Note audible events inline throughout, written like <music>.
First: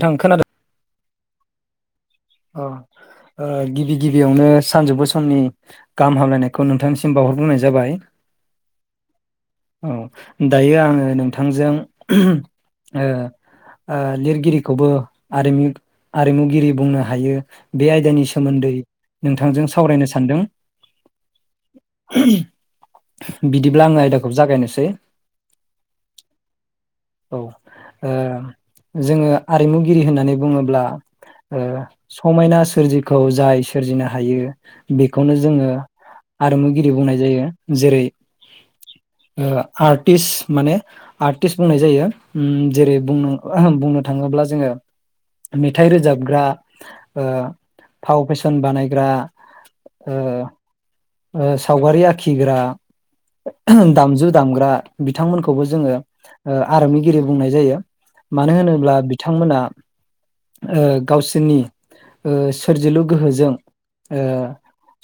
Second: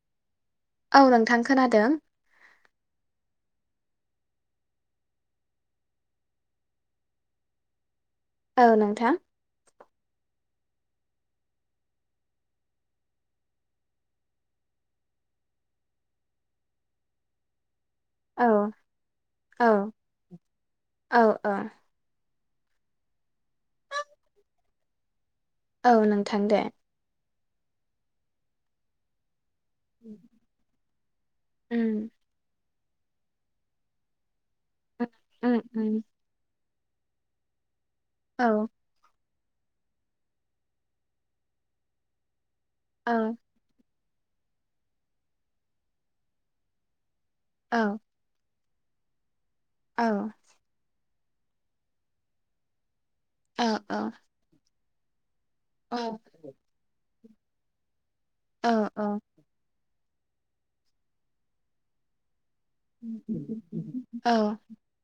नोंथां खोनादों? औ नोंथां खोनादों। अ ओ गिबि गिबियावनो सानजौफु समनि गाहाम हामलायनायखौ नोंथांनिसिम बावहरग्रोनाय जाबाय। औ नोंथां। औ दायो आङो नोंथांजों ओ ओ लिरगिरिखौबो आरिमु-आरिमुगिरि बुंनो हायो। बे आयदानि औ सोमोन्दै औ नोंथांजों सावरायनो सानदों। औ औ बिदिब्ला आङो आयदाखौ जागायनोसै। औ नोंथां दे। औ ओ जोङो आरिमुगिरि होननानै बुङोब्ला ओ उम समायना सोरजिखौ जाय सोरजिनो हायो बेखौनो उम जोङो उम आरिमु गिरि बुंनाय जायो। जेरै औ ओ आर्टिस माने आर्टिस्ट बुंनाय जायो। उम जेरै बुंनो औ बुंनो थाङोब्ला जोङो मेथाइ रोजाबग्रा, ओ औ फाव फेसन बानाय ग्रा, औ ओ ओ सावगारि आखिग्रा, औ दामजु दामग्रा, बिथांमोन खौबो औ जोङो आरोमिगिरि बुंनाय जायो। मानो औ होनोब्ला औ बिथांमोना ओ गावसोरनि ओ सोरजिलु गोहोजों ओ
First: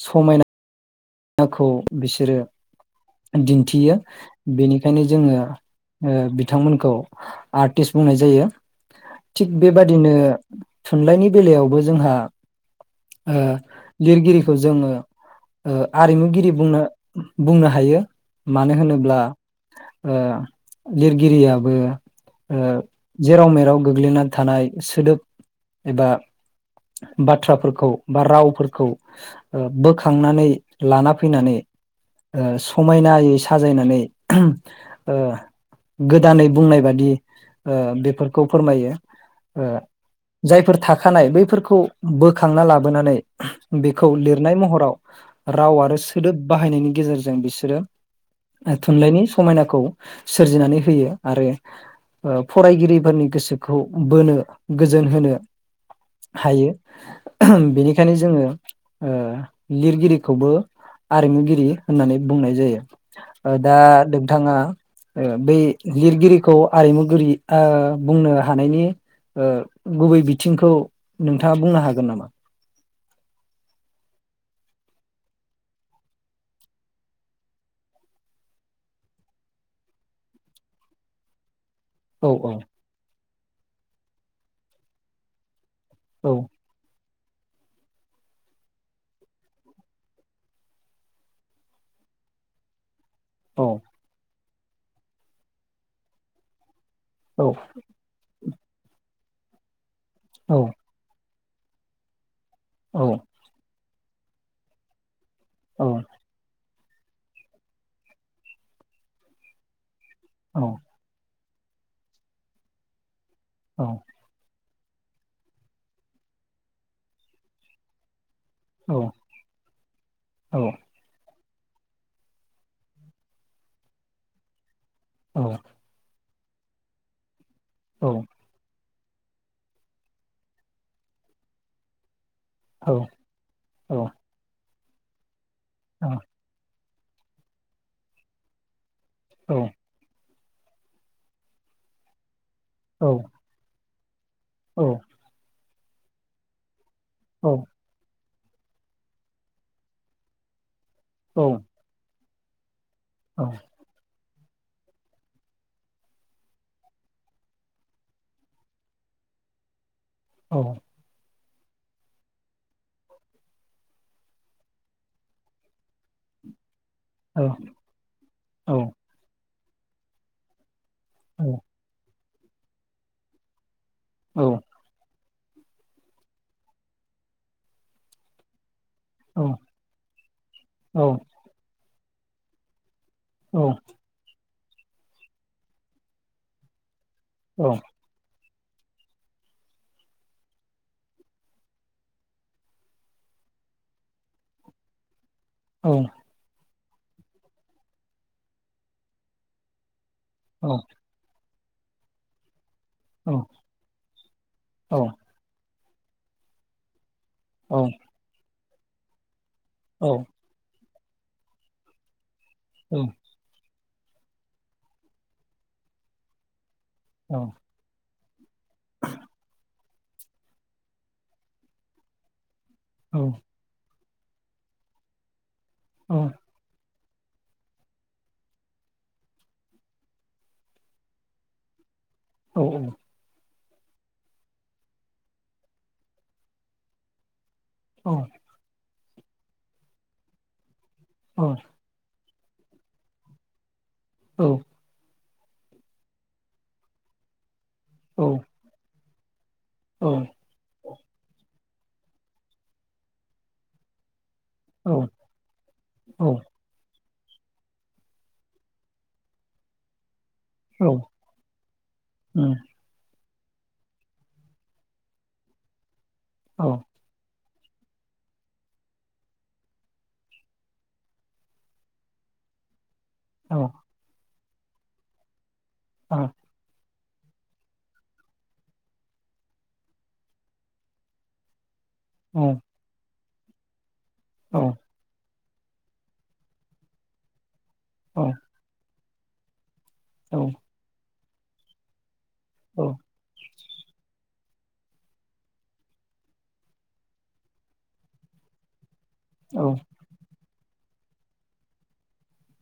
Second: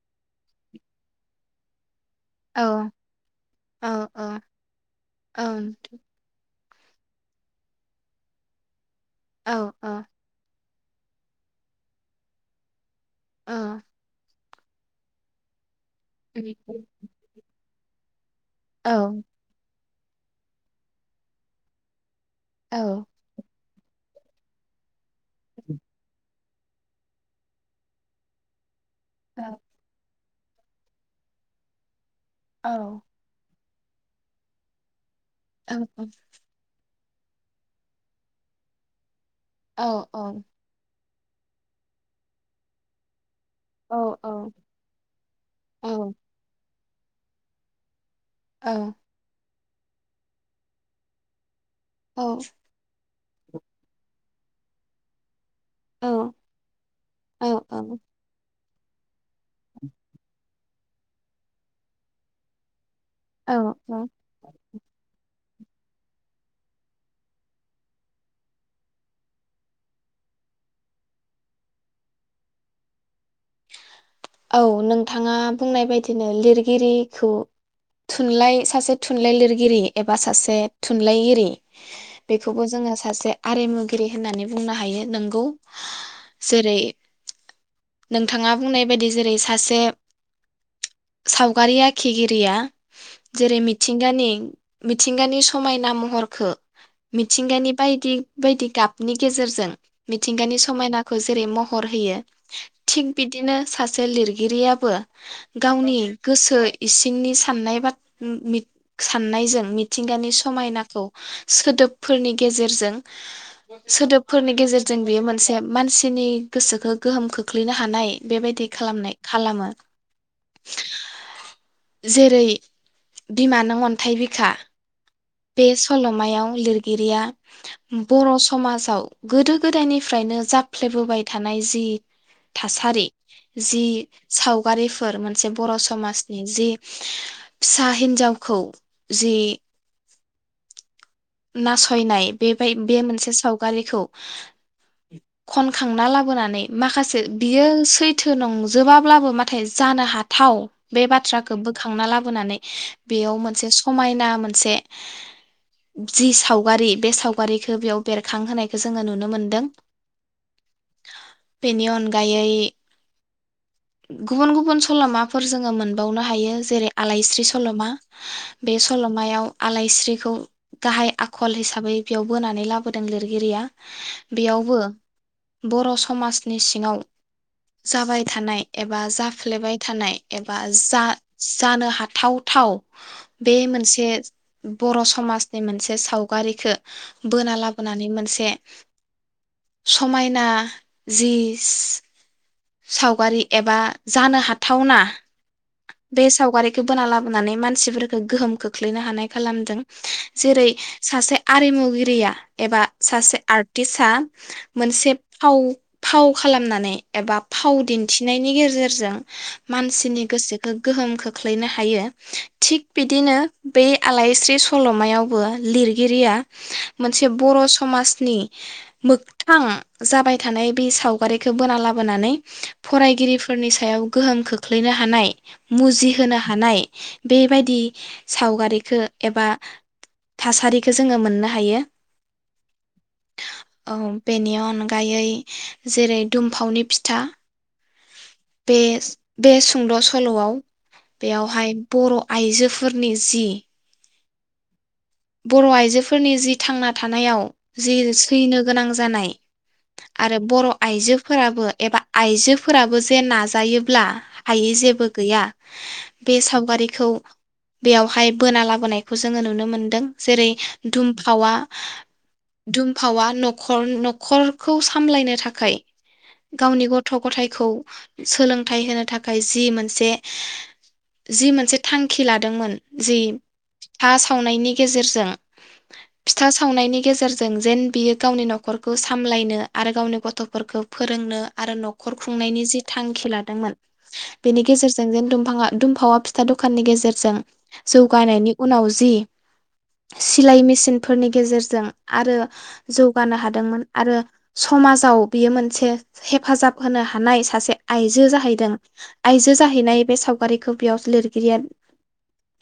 समायना नाखौ बिसोरो औ औ दिन्थियो औ बेनिखायनो जोङो ओ बिथांमोनखौ आर्टिस्ट बुंनाय जायो। थिग बेबादिनो थुनलाइनि बेलायावबो जोंहा आ लिरगिरि खौ जोङो ओ आरिमुगिरि बुंनो बुंनो हायो मानो होनोब्ला ओ लिरगिरियाबो ओ जेराव मेराव गोग्लैनानै थानाय सोदोब एबा। बाथ्राफोरखौ बा रावफोरखौ ओ बोखांनानै लाना फैनानै समायनायै साजायनानै ओ गोदानै बुंनाय बादि बेफोरखौ फोरमायो। जायफोर थाख थाखानाय बैफोरखौ बोखांना लाबोनानै बेखौ लिरनाय महराव राव आरो सोदोब बाहा बाहायनायनि गेजेरजों बिसोरो थुनलाइनि समायना खौ सोरजिनानै होयो आरो। फरायगिरिफोरनि गोसोखौ बोनो गोजोन होनो हायो बेनिखायनो जोङो अ लिरगिरि खौबो आरिमुगिरि होननानै बुंनाय औ जायो। दा औ औ नोंथाङा। बै लिरगिरिखौ आरिमुगिरि बुंनो हानायनि गुबै बिथिंखौ नोंथाङा बुंनो हागोन नामा? औ नोंथाङा बुंनाय बायदिनो लिरगिरिखौ थुनलाइ सासे थुनलाइ लिरगिरि एबा सासे थुनलाइगिरि औ औ बेखौबो जोङो सासे आरिमुगिरि होननानै बुंनो हायो नोंगौ! औ जेरै नोंथाङा बुंनाय बायदि जेरै सासे सावगारि आखिगिरिया जेरै मिथिंगानि मिथिंगानि समायना महरखो औ मिथिंगनि बायदि बायदि गाबनि गेजेरजों औ मिथिंगानि समायनाखौ जेरै महर होयो औ थिग बिदिनो सा से लिरगिरियाबो औ गावनि गोसो इसिंनि साननाय बा मि साननायजों मि थिंगानि समायनाखौ सोदोबफोरनि गेजेरजों औ सोदोबफोरनि गेजेर जों बेयो मोनसे मानसिनि गोसोखौ गोहोम खोख्लैनो हानाय बेबायदि औ खालामनाय खालामो। औ जेरै बिमा नों अन्थाइ बिखा औ बे सल'मायाव लिरगिरिया बर' औ समाजाव गोदो गोदायनिफ्रायनो जाफ्लेबोबाय थानाय जि थासारि जि साव गारिफोर मोनसे बर' समाजनि जि फिसा हिन्जावखौ जे औ नासयनाय बेबाय बे मोनसे सावगारिखौ औ। खनखांना लाबोनानै माखासे बियो सैथ थो नंजोबाब्लाबो माथाय जानो हाथाव। बे बाथ्राखो बोखांना लाबो बोनानै बेयाव मोनसे समायना मो मोनसे जि सावगारि बे सावगारिखो बेयाव बेरखांहोनायखो जोङो नुनो मोन्दों। औ। बेनि अनगायै गुबुन गुबुन सल'माफोर जोङो मोनबावनो हायो जेरै आलायस्रि सल'मा उम औ आ औ बे सल'मायाव। आलायस्रिखौ गाहाय आखल हिसाबै बेयाव बोनानै लाबोदों लिरगिरिया। बेयावबो बर' समाजनि सिङाव जाबाय थानाय एबा जाफ्लेबाय थानाय एबा जा जानो हा थाव थाव बे मोनसे बर' समाज बे मोनसे सावगारिखो बोना लाबोनानै मोनसे समायना जि सावगारि एबा जानो हाथावना बे सावगारि खो बोना लाबोनानै मानसिफोरखो गोहोम खोख्लैनो हानाय खालामदों। जेरै सासे आरिमुगिरिया एबा सासे आर्टिस आ मोनसे फाव फाव खालामनानै एबा फाव दिन्थिनायनि गेजे जेरजों औ मानसिनि गोसोखो गोहोम खोख्लैनो हायो थिग बिदिनो बे आलायस्रि सल'मायावबो लिरगिरिया मोनसे बर' समाज नि मोगथां जाबाय थानाय बे सावगारिखो बोना लाब बोनानै फरायगिरिफोरनि सायाव गोहोम खोख्लैनो हानाय मुजिहोनो हानाय बेबायदि सावगारिखो एबा थासारिखो जोङो मोननो हायो औ औ औ बेनि अनगायै जेरै दुमफावनि फिथा औ बे बे सुंद' सल'आव बेयावहाय बर' आइजोफोरनि जि औ बर' आइजोफोरनि जि थांना थानायाव जि सैनो गोनां जानाय आरो बर' आइजोफोराबो एबा आइजोफोराबो जे नाजायोब्ला हायै जेबो गैया बे सावगारिखौ बेयावहाय बोना लाबोनायखौ जोङो नुनो मोनदों। जेरै दुमफावआ दुमफावआ न' खर न'खरखौ सामलायनो थाखाय गावनि गथ' गथाय खौ सोलोंथाइ होनो थाखाय जि मोनसे जि मोनसे थांखि लादोंमोन। जि फास्त खावनायनि गेजेरजों फिथा सावनायनि गेजेरजों जेन बियो गावनि न'खरखौ सामलायनो आरो गावनि गथ'फोरखौ फोरोंनो आरो न' खर खुंनायनि जि थांखि लादो दोंमोन बेनि गेजेरजों जेन दफाङा दुमफावा फिथा दखाननि गेजेरजों जौगानायनि उनाव जि सिलाइ मेसिन फोरनि गेजेरजों आरो जौगानो हादोंमोन आरो समाजाव बियो मोनसे हेफाजाब होनो हानाय सासे आइजो जाहैदों आइजो जाहैनाय बे सावगारि बेयाव लिरगिरिया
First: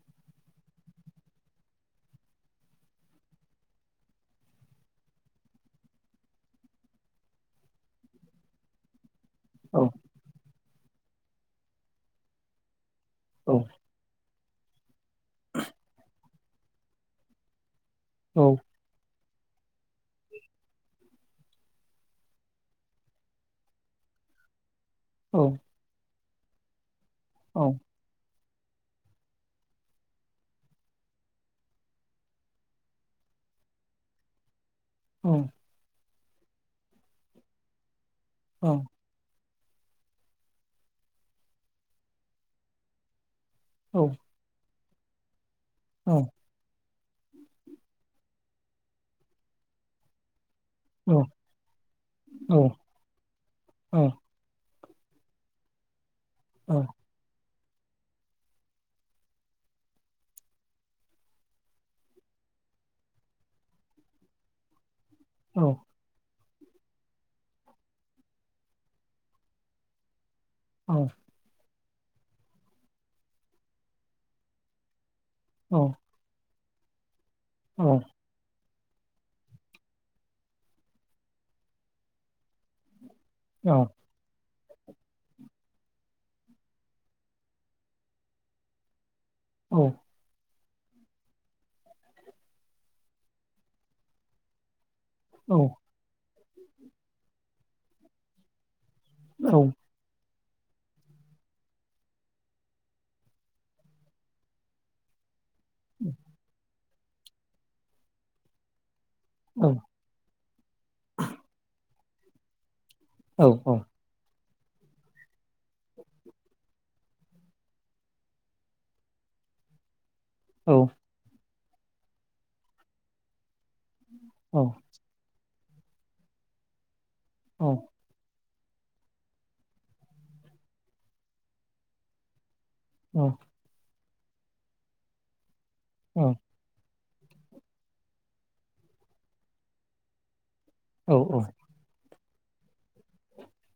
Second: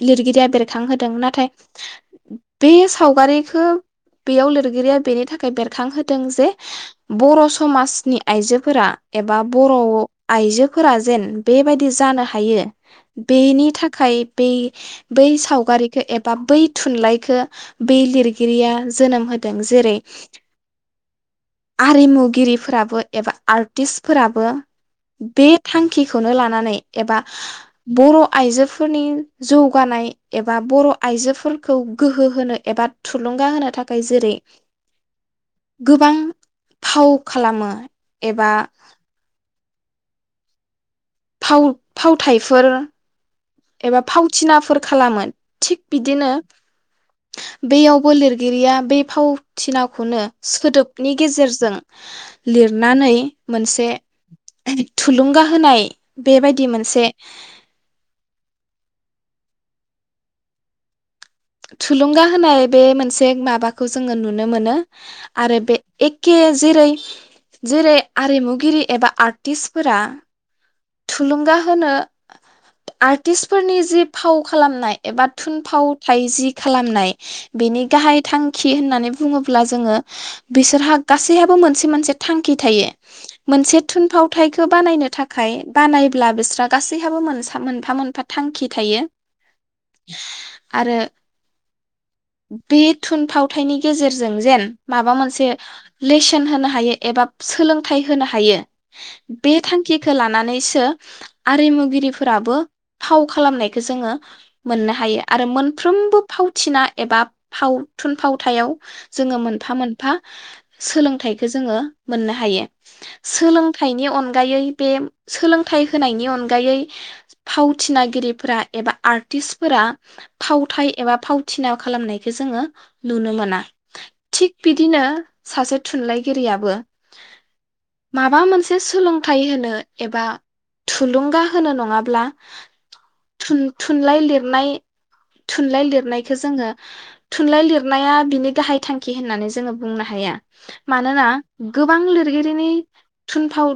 लिरगिरिया बेरखांहोदों नाथाय बे सावगारिखौ बेयाव लिरगिरिया बेनि थाखाय बेरखांहोदों जे बर' समाजनि आइजोफोरा एबा बर' आइजो फोरा जेन बेबायदि जानो हायो बेनि थाखाय बै बै सावगारिखो एबा बै थुनलाइखो बे औ लिरगिरिया जोनोम होद दों जेरै आरिमुगिरिफोराबो एबा आर्टिसफोराबो औ बे थांखि खौनो लानानै एबा औ बर' आइजोफोरनि जौगानाय एबा बर' आइजोफोरखौ गोहो होनो एबा थुलुंगा होनो थाखाय जेरै औ गोबां फाव खालामो एबा औ फाव फावथाइफोर एबा औ फावथिनाफोर खालामो थिग औ बिदिनो बेयावबो लिरगिरिया बे फावथिनाखौनो औ सोदोबनि गेजेरजों औ लिरनानै मोनसे औ थुलुंगा होनाय बेबायदि औ मोनसे थुलुंगा होनाय बे मोनसे माबाखौ जोङो नुनो मोनो आरो औ बे एख खे जेरै जेरै आरिमुगिरि एबा आर्टिस्टफोरा औ थुलुंगा होनो आर्टिस्टफोरनि जि फाव खालामनाय एबा औ थुनफाव थाइजि खालामनाय बेनि औ गाहाय थां खि होननानै बुङोब्ला जोङो बिसोरहा गासैहाबो मोनसे मोनसे थांखि थायो मोनसे थुनफावथाय ख खो बानायनो थाखाय बानायब्ला बिस्रा गासैहाबो मोनस सान मोनफा मोनफा थांखि थायो औ। आरो बे थुनफावथायनि गेजेरजों जेन माबा मोनसे लेस सन होनो हायो एबा सोलोंथाइ होनो हायो बे थांखिखौ लानानै आरिमुगिरिफोराबो फाव खालामनायखौ जोङो मोननो हायो। आरो मोनफ्रोमबो फावथिना एबा फाव थुन फावथायाव जोङो मोनफा मोनफा सोलोंथाइखौ जोङो मोननो हायो‌। औ सोलोंथाइनि अनगा गायै बे सोलों फोथाय होनायनि अनगायै फावथिनागिरिफोरा एबा आर्टिस्टफोरा फावथाय एबा फाव थिना खालामनायखौ जोङो नुनो मोना। थिग औ बिदिनो सासे थुनलाइगिरियाबो माबा मोनसे एसे सोलोंथाइ होनो एबा थुलुंगा होनो नङाब्ला औ थुन थु थुनलाइ लिरनाय थुनलाइ लिरनायखौ जोङो थुनलाइ लिरनाया बिनि गाहाय थांखि होननानै जोङो बुंनो हाया। मानोना गोबां लिर गिरिनि थुनफाव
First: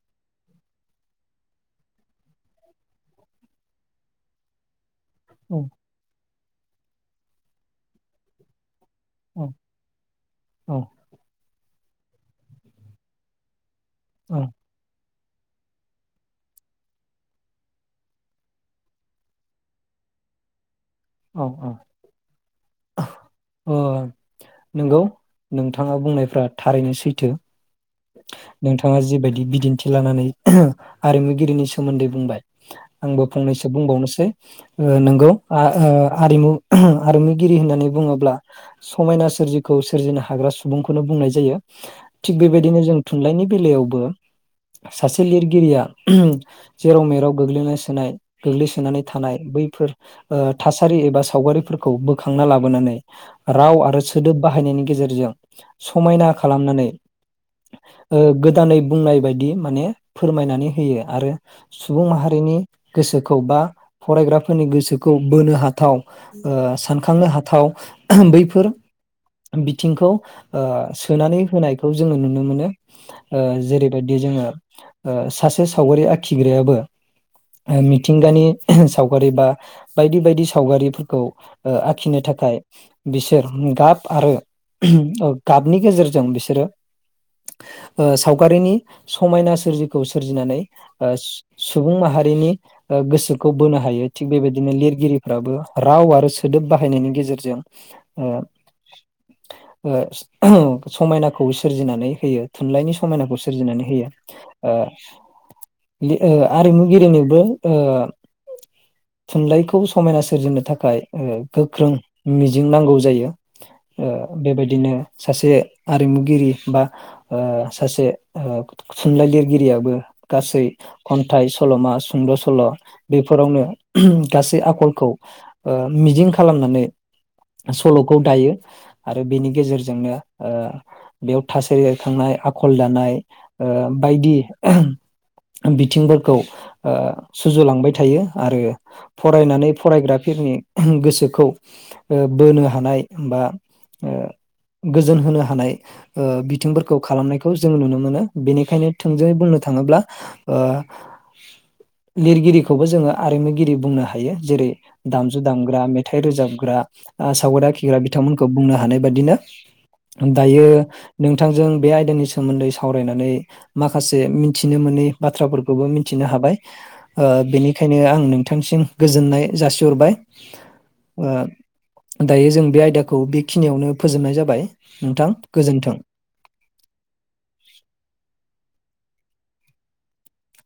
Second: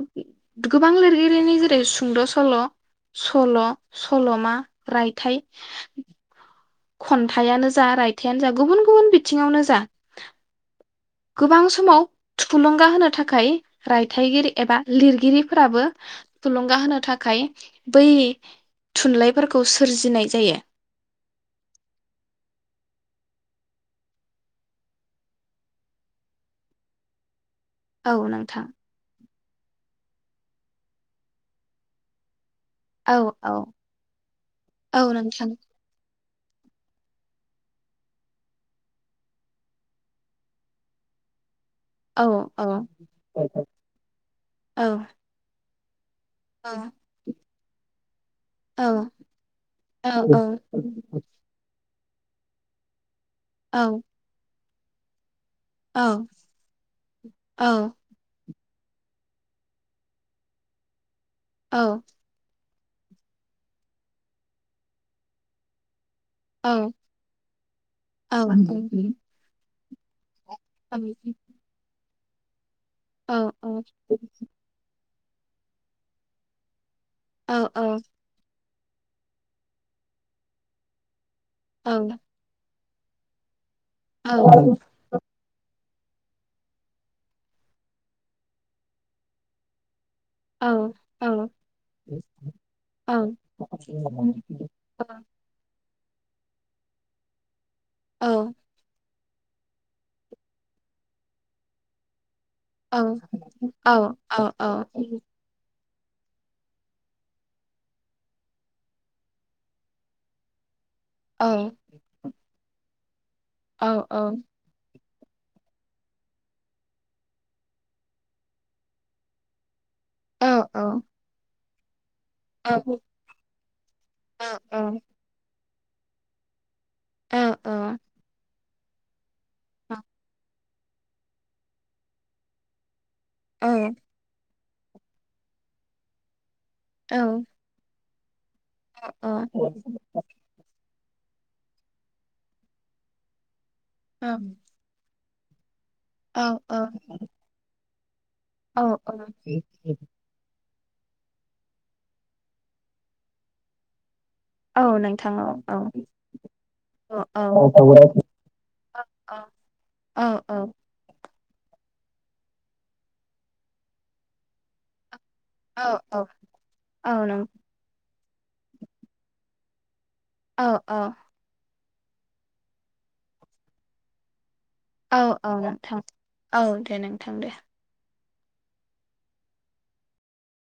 गोबां लिरगिरिनि सुंद' सल', सल', सल'मा रायथाइ खन्थाइआनो जा रायथाइआनो जा गुबुन गुबुन बिथिङावनो जा गोबां समाव थुलुंगा होनो थाखाय रायथाइगिरि एबा लिर गिरिफोराबो थुलुंगा होनो थाखाय बै थुनलाइफोरखौ सोरजिनाय जायो। औ औ ओ नंगौ नोंथाङा बुंनायफ्रा थारैनो सैथो। औ नोंथां नोंथाङा जिबायदि बिदिन्थि लानानै आरिमुगिरिनि सोमोन्दै बुंबाय औ आंबो औ फंनैसो बुंबावनोसै ओ औ नंगौ नोंथां आ ओ आरिमु आरिमुगिरि होननानै बुङोब्ला समायना सोरजिखौ सोरजिनो हाग्रा सुबुंखौनो बुंनाय जायो। औ थिग औ बेबायदिनो जों थुनलाइनि बेलायावबो औ सासे लिरगिरिया <unintelligible> जेराव मेराव गोग्लैना सोनाय औ गोग्लैसोनानै थानाय बैफोर ओ <unintelligible> सारि एबा सावगारिफोर खौ बोखांना लाबोनानै राव औ आरो सोदोब बाहायनायनि गेजेरजों समायना खालामनानै औ ओ गो दा नै बुंनाय बायदि माने फोरमायनानै होयो आरो सुबुं माहारिनि गोसोखौ बा फरायग्राफोरनि गोसोखौ बोनो हाथाव ओ सानखांनो हाथाव औ बैफोर औ बि थिंखौ ओ सोनानै होनायखौ जोङो नुनो मोनो। ओ जेरैबायदि जोङो ओ सासे सावगारि आखिग्रायाबो ओ मिथिंगानि सावगारि बा बायदि बायदि सावगारिफोरखौ ओ आखिनो थाखाय बिसोर गाब औ आरो औ गाबनि गेजेरजों बिसोरो ओ सावगारिनि समायना सोरजि खौ सोरजिनानै ओ सुबुं माहारिनि ओ गोसोखौ बोनो हायो थिग बेबादि दिनो लिरगिरिफ्राबो राव आरो सोदोब बाहायनायनि गेजेरजों ओ औ ओ समायनाखौ सोरजिनानै होयो। थुनलाइनि समायनाखौ सोरजिनानै होयो। औ औ ओ आरिमुगिरिनोबो ओ थुनलाइखौ समायना सोरजिनो थाखाय ओ औ गोख्रों मिजिं नांगौ जायो। औ ओ औ बेबायदिनो सासे आरिमुगिरि बा ओ सासे ओ थुनलाइ लिरगिरियाबो औ गासै औ खन्थाइ सलमा स सुंद सल औ बेफोरावनो गासै औ आखलखौ ओ मिजिं खालामनानै औ सलखौ दायो। आरो बेनि गेजेरजोंनो ओ बेयाव थासारि एरखांनाय आखल दानाय ओ बायदि बिथिंफोरखौ ओ सुजुलांबाय थायो। आरो औ फरायनानै फरायग्राफोरनि गोस बेखौ बोनो हानाय बा गोजोन होनो थानाय ओ बिथिंफोरखौ खालामनायखौ जोंङ नुनो मोनो। बेनिखायनो थोंजोङै बुंनो थाङोब्ला ओ लिरगिरिखौबो जोङो आरिमु गिरि बुंनो हा यो जेरै औ नोंथां दामजु औ दामग्रा मेथाइ रोजाबग्रा नोंथां सावगारि आखिग्रा बिथांमोनखौ बुंनो हानाय बाददिनो औ दायो नों बिथांजों बे आयदानि सोमोन्दै सावरायनानै माखासे मिथिनो मोनै औ बाथ्राफोरखौबो औ मिथिनो हाबाय औ नों- बेनिखायनो आं नों बिथांसिम गोजोननाय जासिहरबाय। औ औ ओ दायो जों बे आयदाखौ बेखिनियावनो फोजोबनाय जाबाय औ नोंथां औ गोजोन्थों। नोंथां औ दे नोंथां दे